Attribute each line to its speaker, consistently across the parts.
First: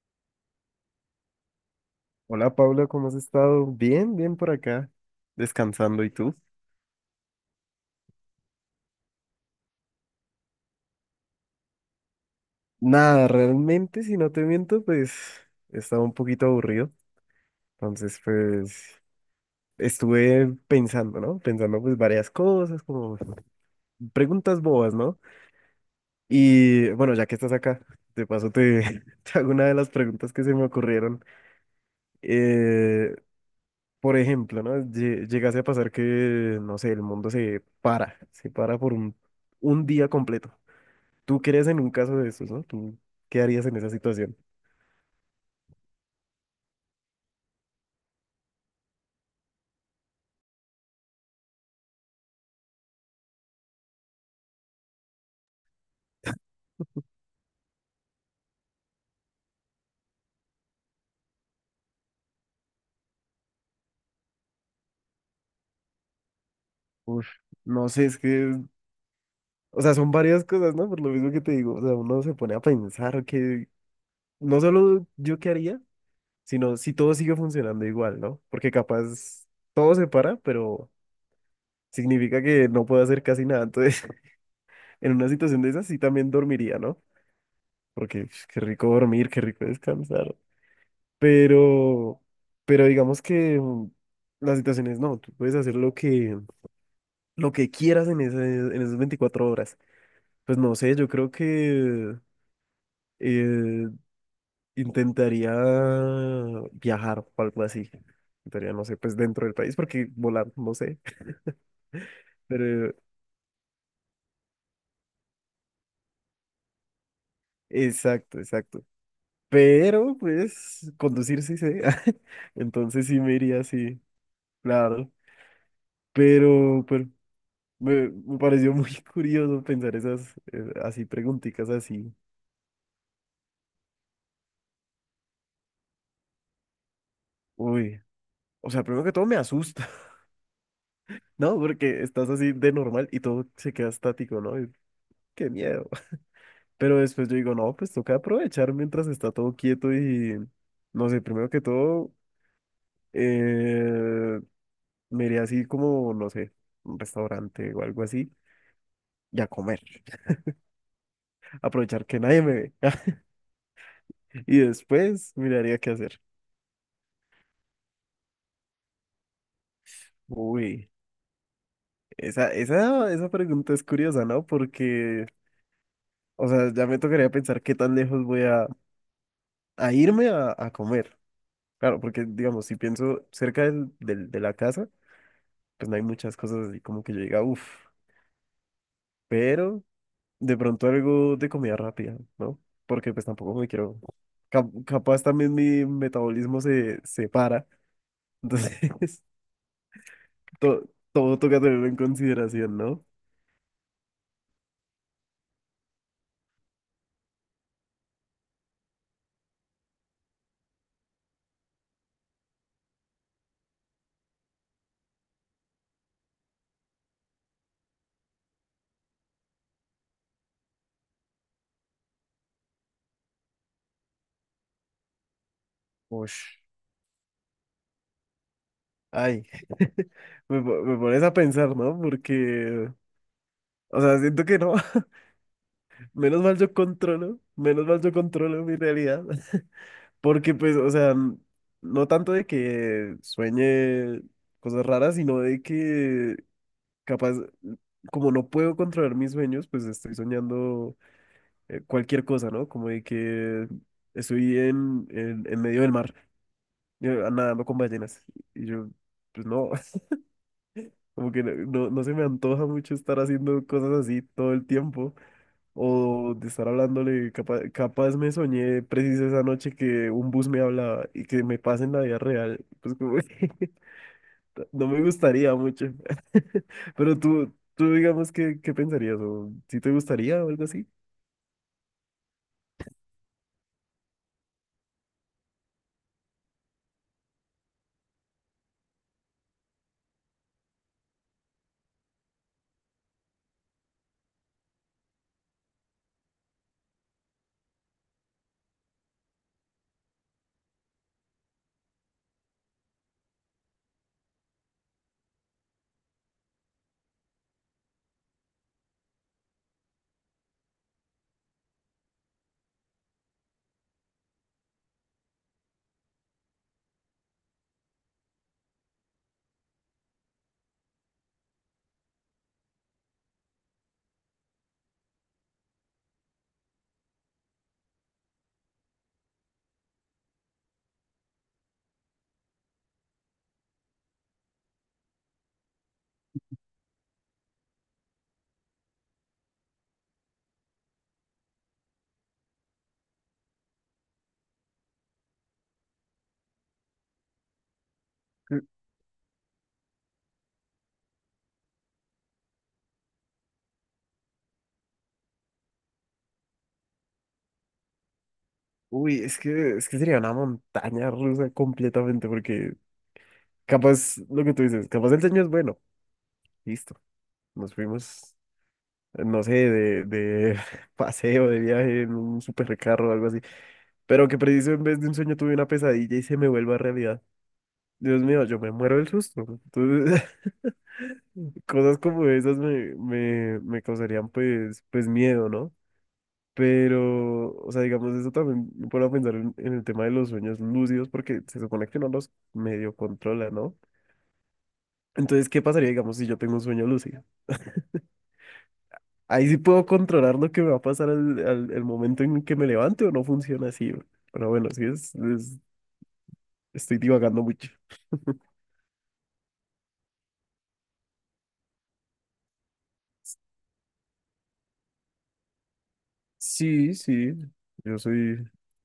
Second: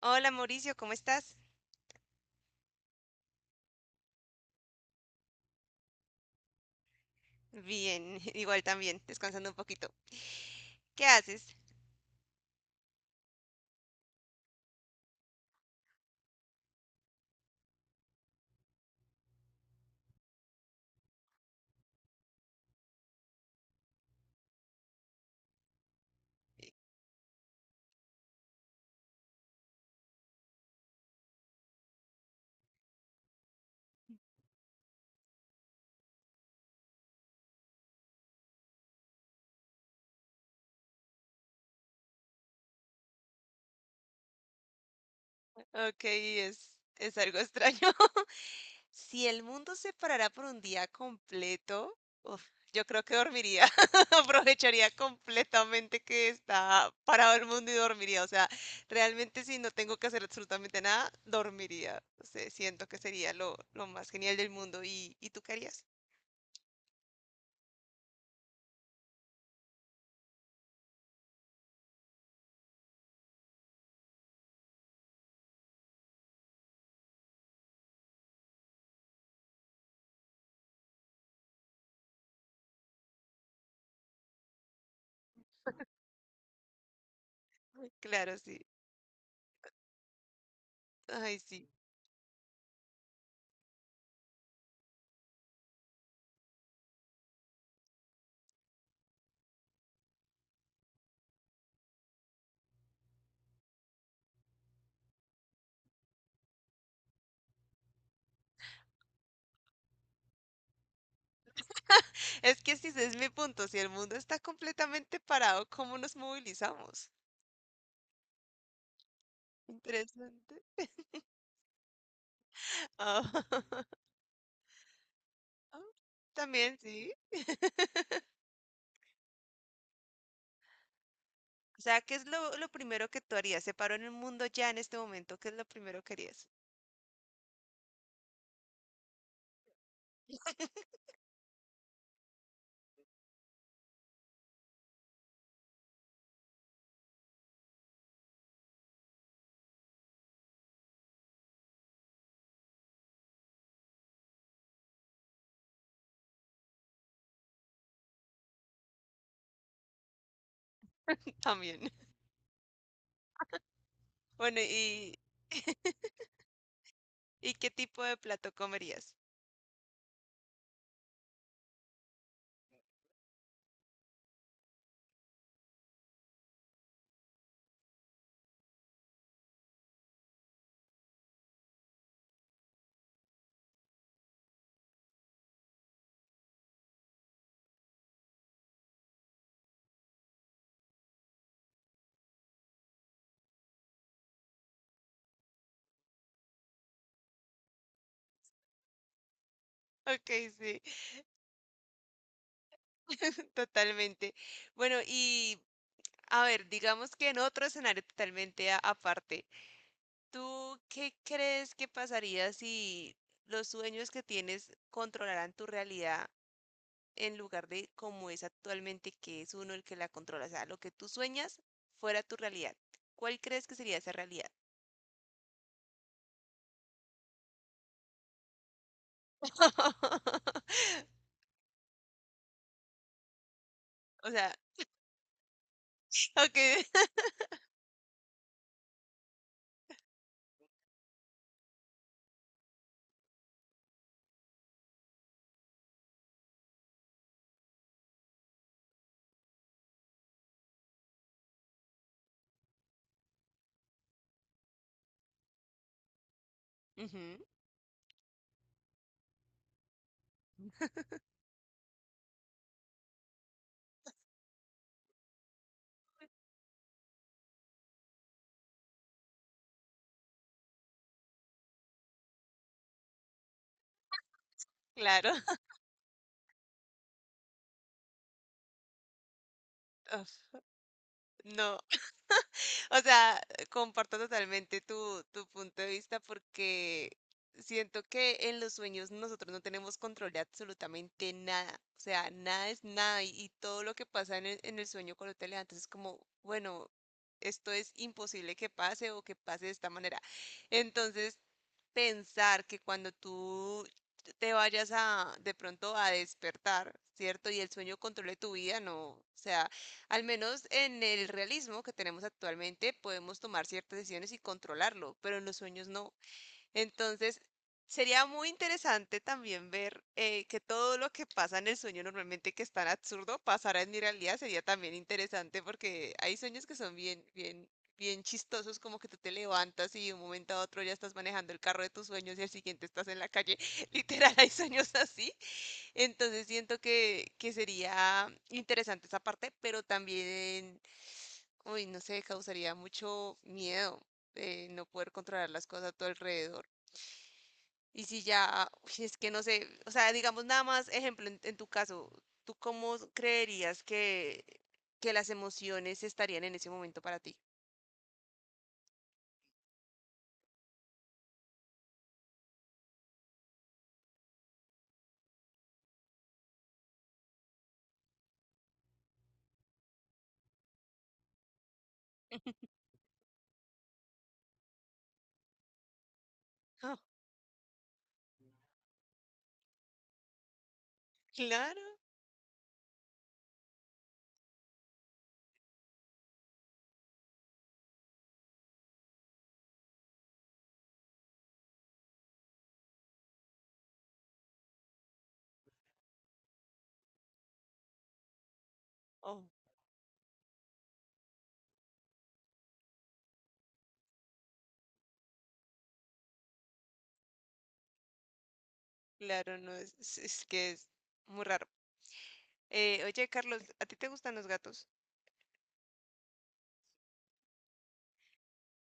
Speaker 1: Hola Mauricio, ¿cómo estás?
Speaker 2: Hola Pablo, ¿cómo has estado? Bien, bien por acá, descansando. ¿Y tú?
Speaker 1: Bien, igual también, descansando un poquito. ¿Qué haces?
Speaker 2: Nada, realmente, si no te miento, pues estaba un poquito aburrido. Entonces, pues estuve pensando, ¿no? Pensando pues varias cosas, como preguntas bobas, ¿no? Y bueno, ya que estás acá, de paso te, te hago una de las preguntas que se me ocurrieron. Eh, por ejemplo, ¿no? ¿Llegase a pasar que, no sé, el mundo se para, se para por un día completo? ¿Tú crees en un caso de esos, no? ¿Tú qué harías en esa situación?
Speaker 1: Ok, es algo extraño. Si el mundo se parara por un día completo, uf, yo creo que dormiría. Aprovecharía completamente que está parado el mundo y dormiría. O sea, realmente si no tengo que hacer absolutamente nada, dormiría. O sea, siento que sería lo más genial del mundo. Y tú qué harías?
Speaker 2: Uf, no sé, es que, o sea, son varias cosas, ¿no? Por lo mismo que te digo, o sea, uno se pone a pensar que no solo yo qué haría, sino si todo sigue funcionando igual, ¿no? Porque capaz todo se para, pero significa que no puedo hacer casi nada. Entonces, en una situación de esas sí también dormiría, ¿no? Porque
Speaker 1: Claro,
Speaker 2: pf, qué
Speaker 1: sí.
Speaker 2: rico dormir, qué rico descansar.
Speaker 1: Ay, sí.
Speaker 2: Pero, pero digamos que las situaciones no, tú puedes hacer lo que quieras en en esas 24 horas. Pues no sé, yo creo que eh, intentaría viajar o algo así. Intentaría, no sé, pues dentro del país, porque volar, no sé.
Speaker 1: Es que ese
Speaker 2: Pero,
Speaker 1: es mi punto, si el mundo está completamente parado, ¿cómo nos movilizamos?
Speaker 2: exacto, exacto. Pero,
Speaker 1: Interesante.
Speaker 2: pues, conducir sí sé. Entonces sí
Speaker 1: Ah,
Speaker 2: me iría así, claro.
Speaker 1: ah, también,
Speaker 2: Pero
Speaker 1: sí.
Speaker 2: me pareció muy curioso pensar esas, así, preguntitas
Speaker 1: O sea,
Speaker 2: así.
Speaker 1: ¿qué es lo primero que tú harías? Se paró en el mundo ya en este momento, ¿qué es lo primero que harías?
Speaker 2: Uy, o sea, primero que todo me asusta. No, porque estás así de normal y todo se queda estático, ¿no? Y, qué miedo. Pero después yo digo, no, pues toca aprovechar mientras está todo quieto y, no sé, primero que todo, eh, me iría así como, no sé, un restaurante o algo así y a comer.
Speaker 1: También.
Speaker 2: Aprovechar que nadie me ve. Y
Speaker 1: Bueno,
Speaker 2: después miraría qué hacer.
Speaker 1: y qué tipo de plato comerías?
Speaker 2: Uy, esa pregunta es curiosa, ¿no? Porque, o sea, ya me tocaría pensar qué tan lejos a irme a comer. Claro, porque digamos, si pienso cerca de la casa, pues no hay muchas cosas así como que yo diga, uff, pero de pronto algo de comida rápida, ¿no? Porque pues tampoco me quiero, capaz también mi metabolismo se para, entonces
Speaker 1: Ok, sí,
Speaker 2: todo toca tenerlo en consideración, ¿no?
Speaker 1: totalmente. Bueno, y a ver, digamos que en otro escenario totalmente aparte, ¿tú qué crees que pasaría si los sueños que tienes controlaran tu realidad en lugar de como es actualmente, que es uno el que la controla? O sea, lo que tú sueñas fuera tu realidad. ¿Cuál crees que sería esa realidad?
Speaker 2: Ush. Ay, me pones a pensar, ¿no? Porque, o sea,
Speaker 1: O
Speaker 2: siento
Speaker 1: sea,
Speaker 2: que no, menos mal
Speaker 1: ok,
Speaker 2: yo controlo, menos mal yo controlo mi realidad. Porque pues, o sea, no tanto de que sueñe cosas raras, sino de que capaz, como no puedo controlar mis sueños, pues estoy soñando cualquier cosa, ¿no? Como de que estoy en medio del mar, yo
Speaker 1: ujú,
Speaker 2: nadando con ballenas. Y yo, pues no, como que no, no se me antoja mucho estar haciendo cosas así todo el tiempo, o de estar hablándole, capaz, me soñé preciso esa noche que un bus me hablaba y que me pase en la vida real, pues como que no me
Speaker 1: claro.
Speaker 2: gustaría mucho. Pero tú digamos, qué pensarías? ¿O si te gustaría o
Speaker 1: Uf,
Speaker 2: algo así?
Speaker 1: no, o sea, comparto totalmente tu punto de vista porque siento que en los sueños nosotros no tenemos control de absolutamente nada. O sea, nada es nada y, y todo lo que pasa en el sueño cuando te levantas es como, bueno, esto es imposible que pase o que pase de esta manera. Entonces, pensar que cuando tú te vayas a, de pronto a despertar, ¿cierto? Y el sueño controle tu vida, no. O sea, al menos en el realismo que tenemos actualmente podemos tomar ciertas decisiones y controlarlo, pero en los sueños no. Entonces, sería muy interesante también ver que todo lo que pasa en el sueño normalmente que es tan absurdo pasará en mi realidad. Sería también interesante porque hay sueños que son bien, bien, bien chistosos, como que tú te levantas y de un momento a otro ya estás manejando el carro de tus sueños y al siguiente estás en la calle. Literal, hay sueños así. Entonces siento que sería interesante esa parte, pero también, uy, no sé, causaría mucho miedo no poder controlar las cosas a tu alrededor. Y si
Speaker 2: Eh,
Speaker 1: ya, uy, es que no sé, o sea, digamos nada más, ejemplo, en tu caso, ¿tú cómo creerías que las emociones estarían en ese momento para ti?
Speaker 2: Uy, es que sería una montaña rusa completamente, porque capaz, lo que tú dices, capaz el sueño es bueno, listo, nos fuimos, no sé, de paseo, de viaje en un supercarro o algo así. Pero que preciso en vez de un sueño tuve una pesadilla y se me vuelva
Speaker 1: Ah,
Speaker 2: realidad. Dios mío, yo me muero del susto. Entonces,
Speaker 1: claro,
Speaker 2: cosas como esas me causarían pues, pues miedo, ¿no? Pero, o sea, digamos, eso también me pone a pensar en el tema de los sueños lúcidos porque se supone que no los medio controla, ¿no? Entonces, ¿qué pasaría, digamos, si yo tengo un sueño lúcido?
Speaker 1: oh,
Speaker 2: Ahí sí puedo controlar lo que me va a pasar el momento en que me levante o no funciona así. Pero bueno, estoy divagando mucho.
Speaker 1: claro, no es que es muy raro. Oye, Carlos, ¿a ti te gustan los gatos?
Speaker 2: Sí, sí, yo soy...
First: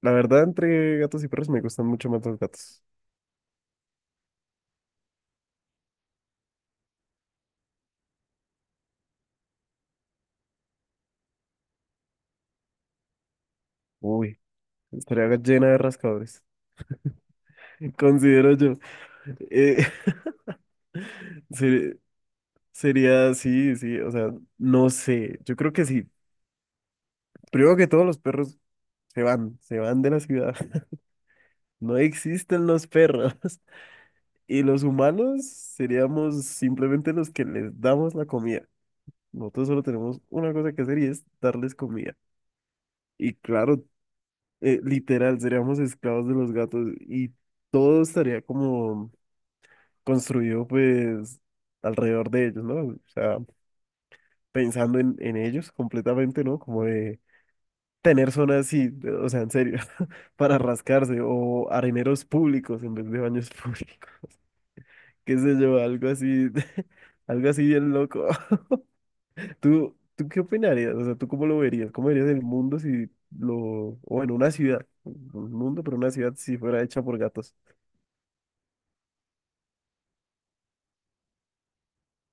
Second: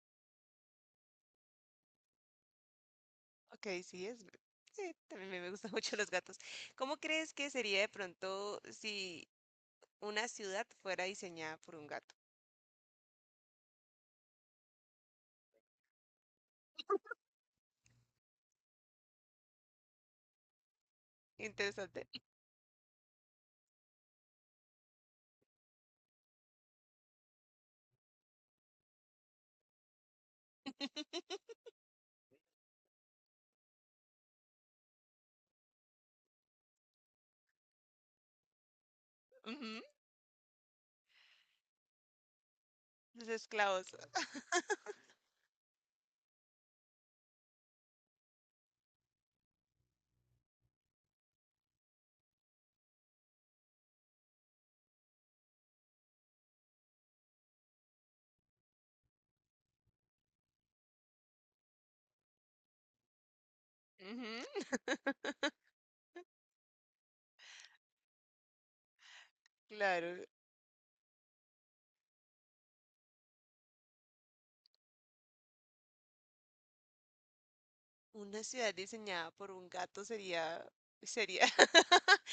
Speaker 2: La verdad, entre gatos y perros me gustan mucho más los gatos.
Speaker 1: Ok, sí, es... sí, también me gustan mucho los gatos. ¿Cómo crees que sería de pronto si una ciudad fuera diseñada por un gato?
Speaker 2: Uy, estaría llena de rascadores. Considero yo. Eh, ser-
Speaker 1: Interesante.
Speaker 2: sería, sí, sí, o sea, no sé, yo creo que sí. Primero que todos los perros se van de la ciudad. No existen los perros. Y los humanos seríamos simplemente los que les damos la comida. Nosotros
Speaker 1: Ujú,
Speaker 2: solo tenemos una cosa que hacer y es darles comida.
Speaker 1: los
Speaker 2: Y claro,
Speaker 1: esclavos.
Speaker 2: literal, seríamos esclavos de los gatos y todo estaría como construido pues alrededor de ellos, ¿no? O sea, pensando en ellos completamente, ¿no? Como de tener zonas así, de- o sea, en serio, para rascarse o areneros públicos en vez de baños públicos,
Speaker 1: Ujú,
Speaker 2: qué sé yo, algo así, algo así bien loco. ¿Tú,
Speaker 1: claro,
Speaker 2: tú qué opinarías? O sea, ¿tú cómo lo verías? ¿Cómo verías el mundo si lo, o en una ciudad, un mundo, pero una ciudad si fuera hecha por gatos?
Speaker 1: una ciudad diseñada por un gato sería... sería...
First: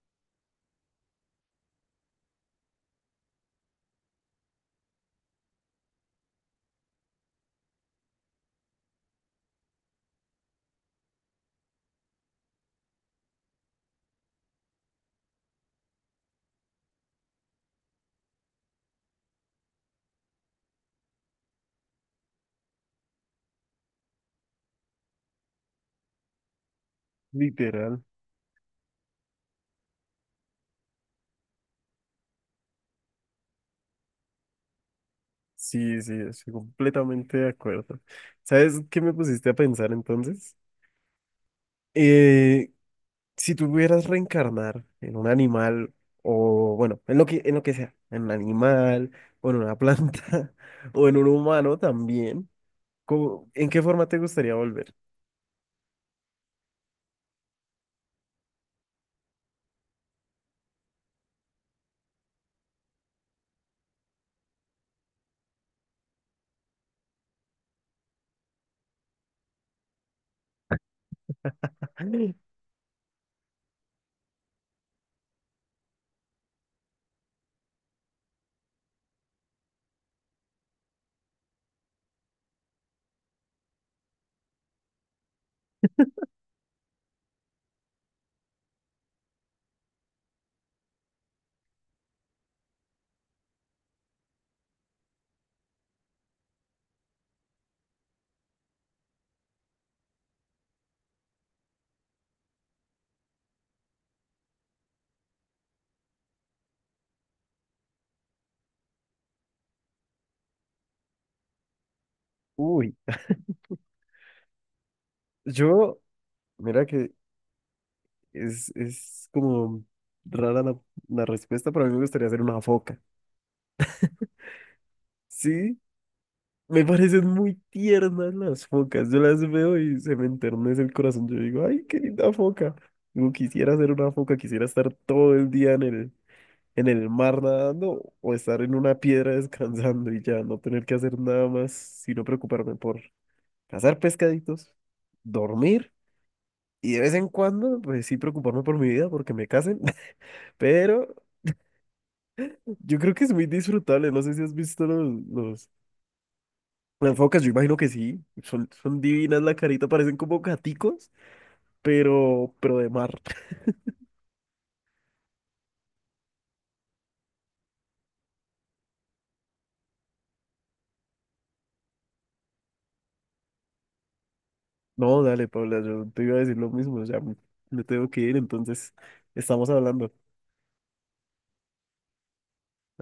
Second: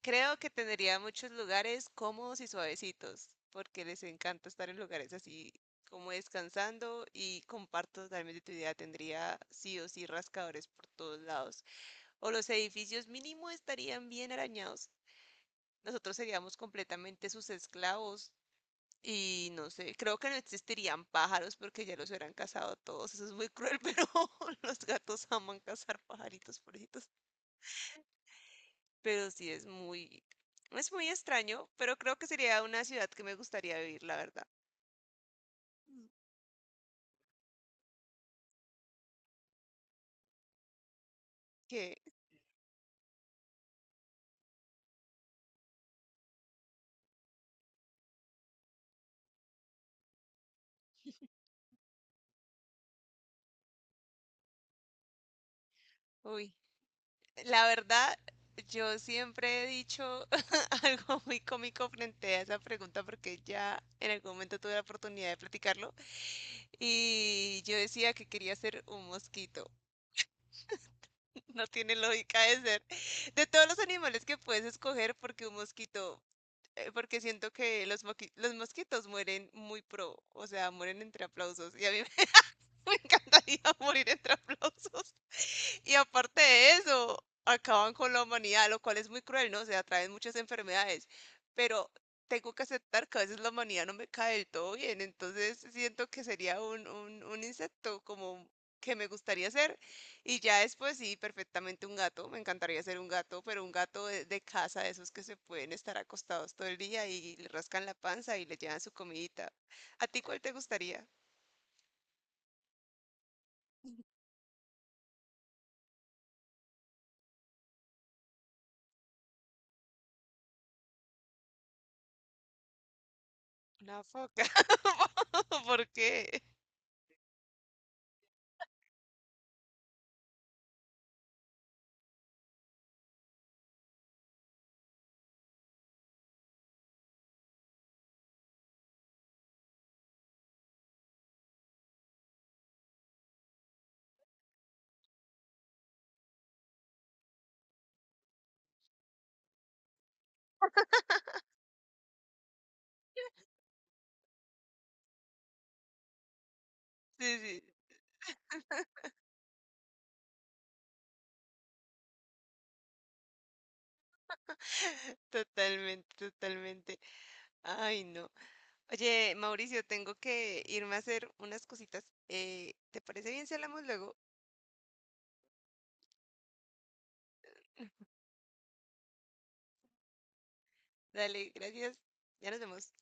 Speaker 1: Creo que tendría muchos lugares cómodos y suavecitos, porque les encanta estar en lugares así como descansando y comparto totalmente tu idea, tendría sí o sí rascadores por todos lados. O los edificios mínimo estarían bien arañados. Nosotros seríamos completamente sus esclavos y no sé, creo que no existirían pájaros porque ya los hubieran cazado todos. Eso es muy cruel, pero los gatos aman cazar pajaritos, pobrecitos.
Speaker 2: Literal.
Speaker 1: Pero sí es muy extraño, pero creo que sería una ciudad que me gustaría vivir, la verdad.
Speaker 2: Sí, sí, estoy completamente de acuerdo. ¿Sabes qué me pusiste a pensar entonces?
Speaker 1: Que,
Speaker 2: Eh, si tuvieras reencarnar en un animal o, bueno, en lo que sea, en un animal o en una planta o en un humano también, ¿cómo- ¿en qué forma te gustaría volver?
Speaker 1: uy, la verdad, yo siempre he dicho algo muy cómico frente a esa pregunta porque ya en algún momento tuve la oportunidad de platicarlo. Y yo decía que quería ser un mosquito. No tiene lógica de ser. De todos los animales que puedes escoger, porque un mosquito, porque siento que los, los mosquitos mueren muy pro, o sea, mueren entre aplausos. Y a mí me encantaría morir entre aplausos. Y aparte de eso, acaban con la humanidad, lo cual es muy cruel, ¿no? O sea, traen muchas enfermedades, pero tengo que aceptar que a veces la humanidad no me cae del todo bien, entonces siento que sería un insecto como que me gustaría ser. Y ya después sí, perfectamente un gato, me encantaría ser un gato, pero un gato de casa, de esos que se pueden estar acostados todo el día y le rascan la panza y le llevan su comidita. ¿A ti cuál te gustaría?
Speaker 2: Uy, yo, mira que es como rara la, la respuesta, pero a mí me gustaría ser una foca.
Speaker 1: Una foca.
Speaker 2: Sí,
Speaker 1: ¿Por qué?
Speaker 2: me parecen muy tiernas las focas. Yo las veo y se me enternece el corazón. Yo digo, ay, qué linda foca. Digo, quisiera ser una foca, quisiera estar todo el día en el mar nadando o estar en una piedra descansando y ya no tener que hacer nada más, sino preocuparme por cazar pescaditos, dormir y de vez en cuando, pues sí, preocuparme por mi vida porque me casen. Pero yo creo que es muy disfrutable. No sé si has visto los, las
Speaker 1: Sí,
Speaker 2: focas, yo
Speaker 1: sí.
Speaker 2: imagino que sí. Son, son divinas la carita, parecen como gaticos, pero de mar.
Speaker 1: Totalmente, totalmente. Ay, no. Oye, Mauricio, tengo que irme a hacer unas cositas. ¿Te parece bien si hablamos luego?
Speaker 2: No, dale, Paula, yo te iba a decir lo mismo. Ya me tengo que ir, entonces estamos hablando.
Speaker 1: Dale, gracias. Ya nos vemos.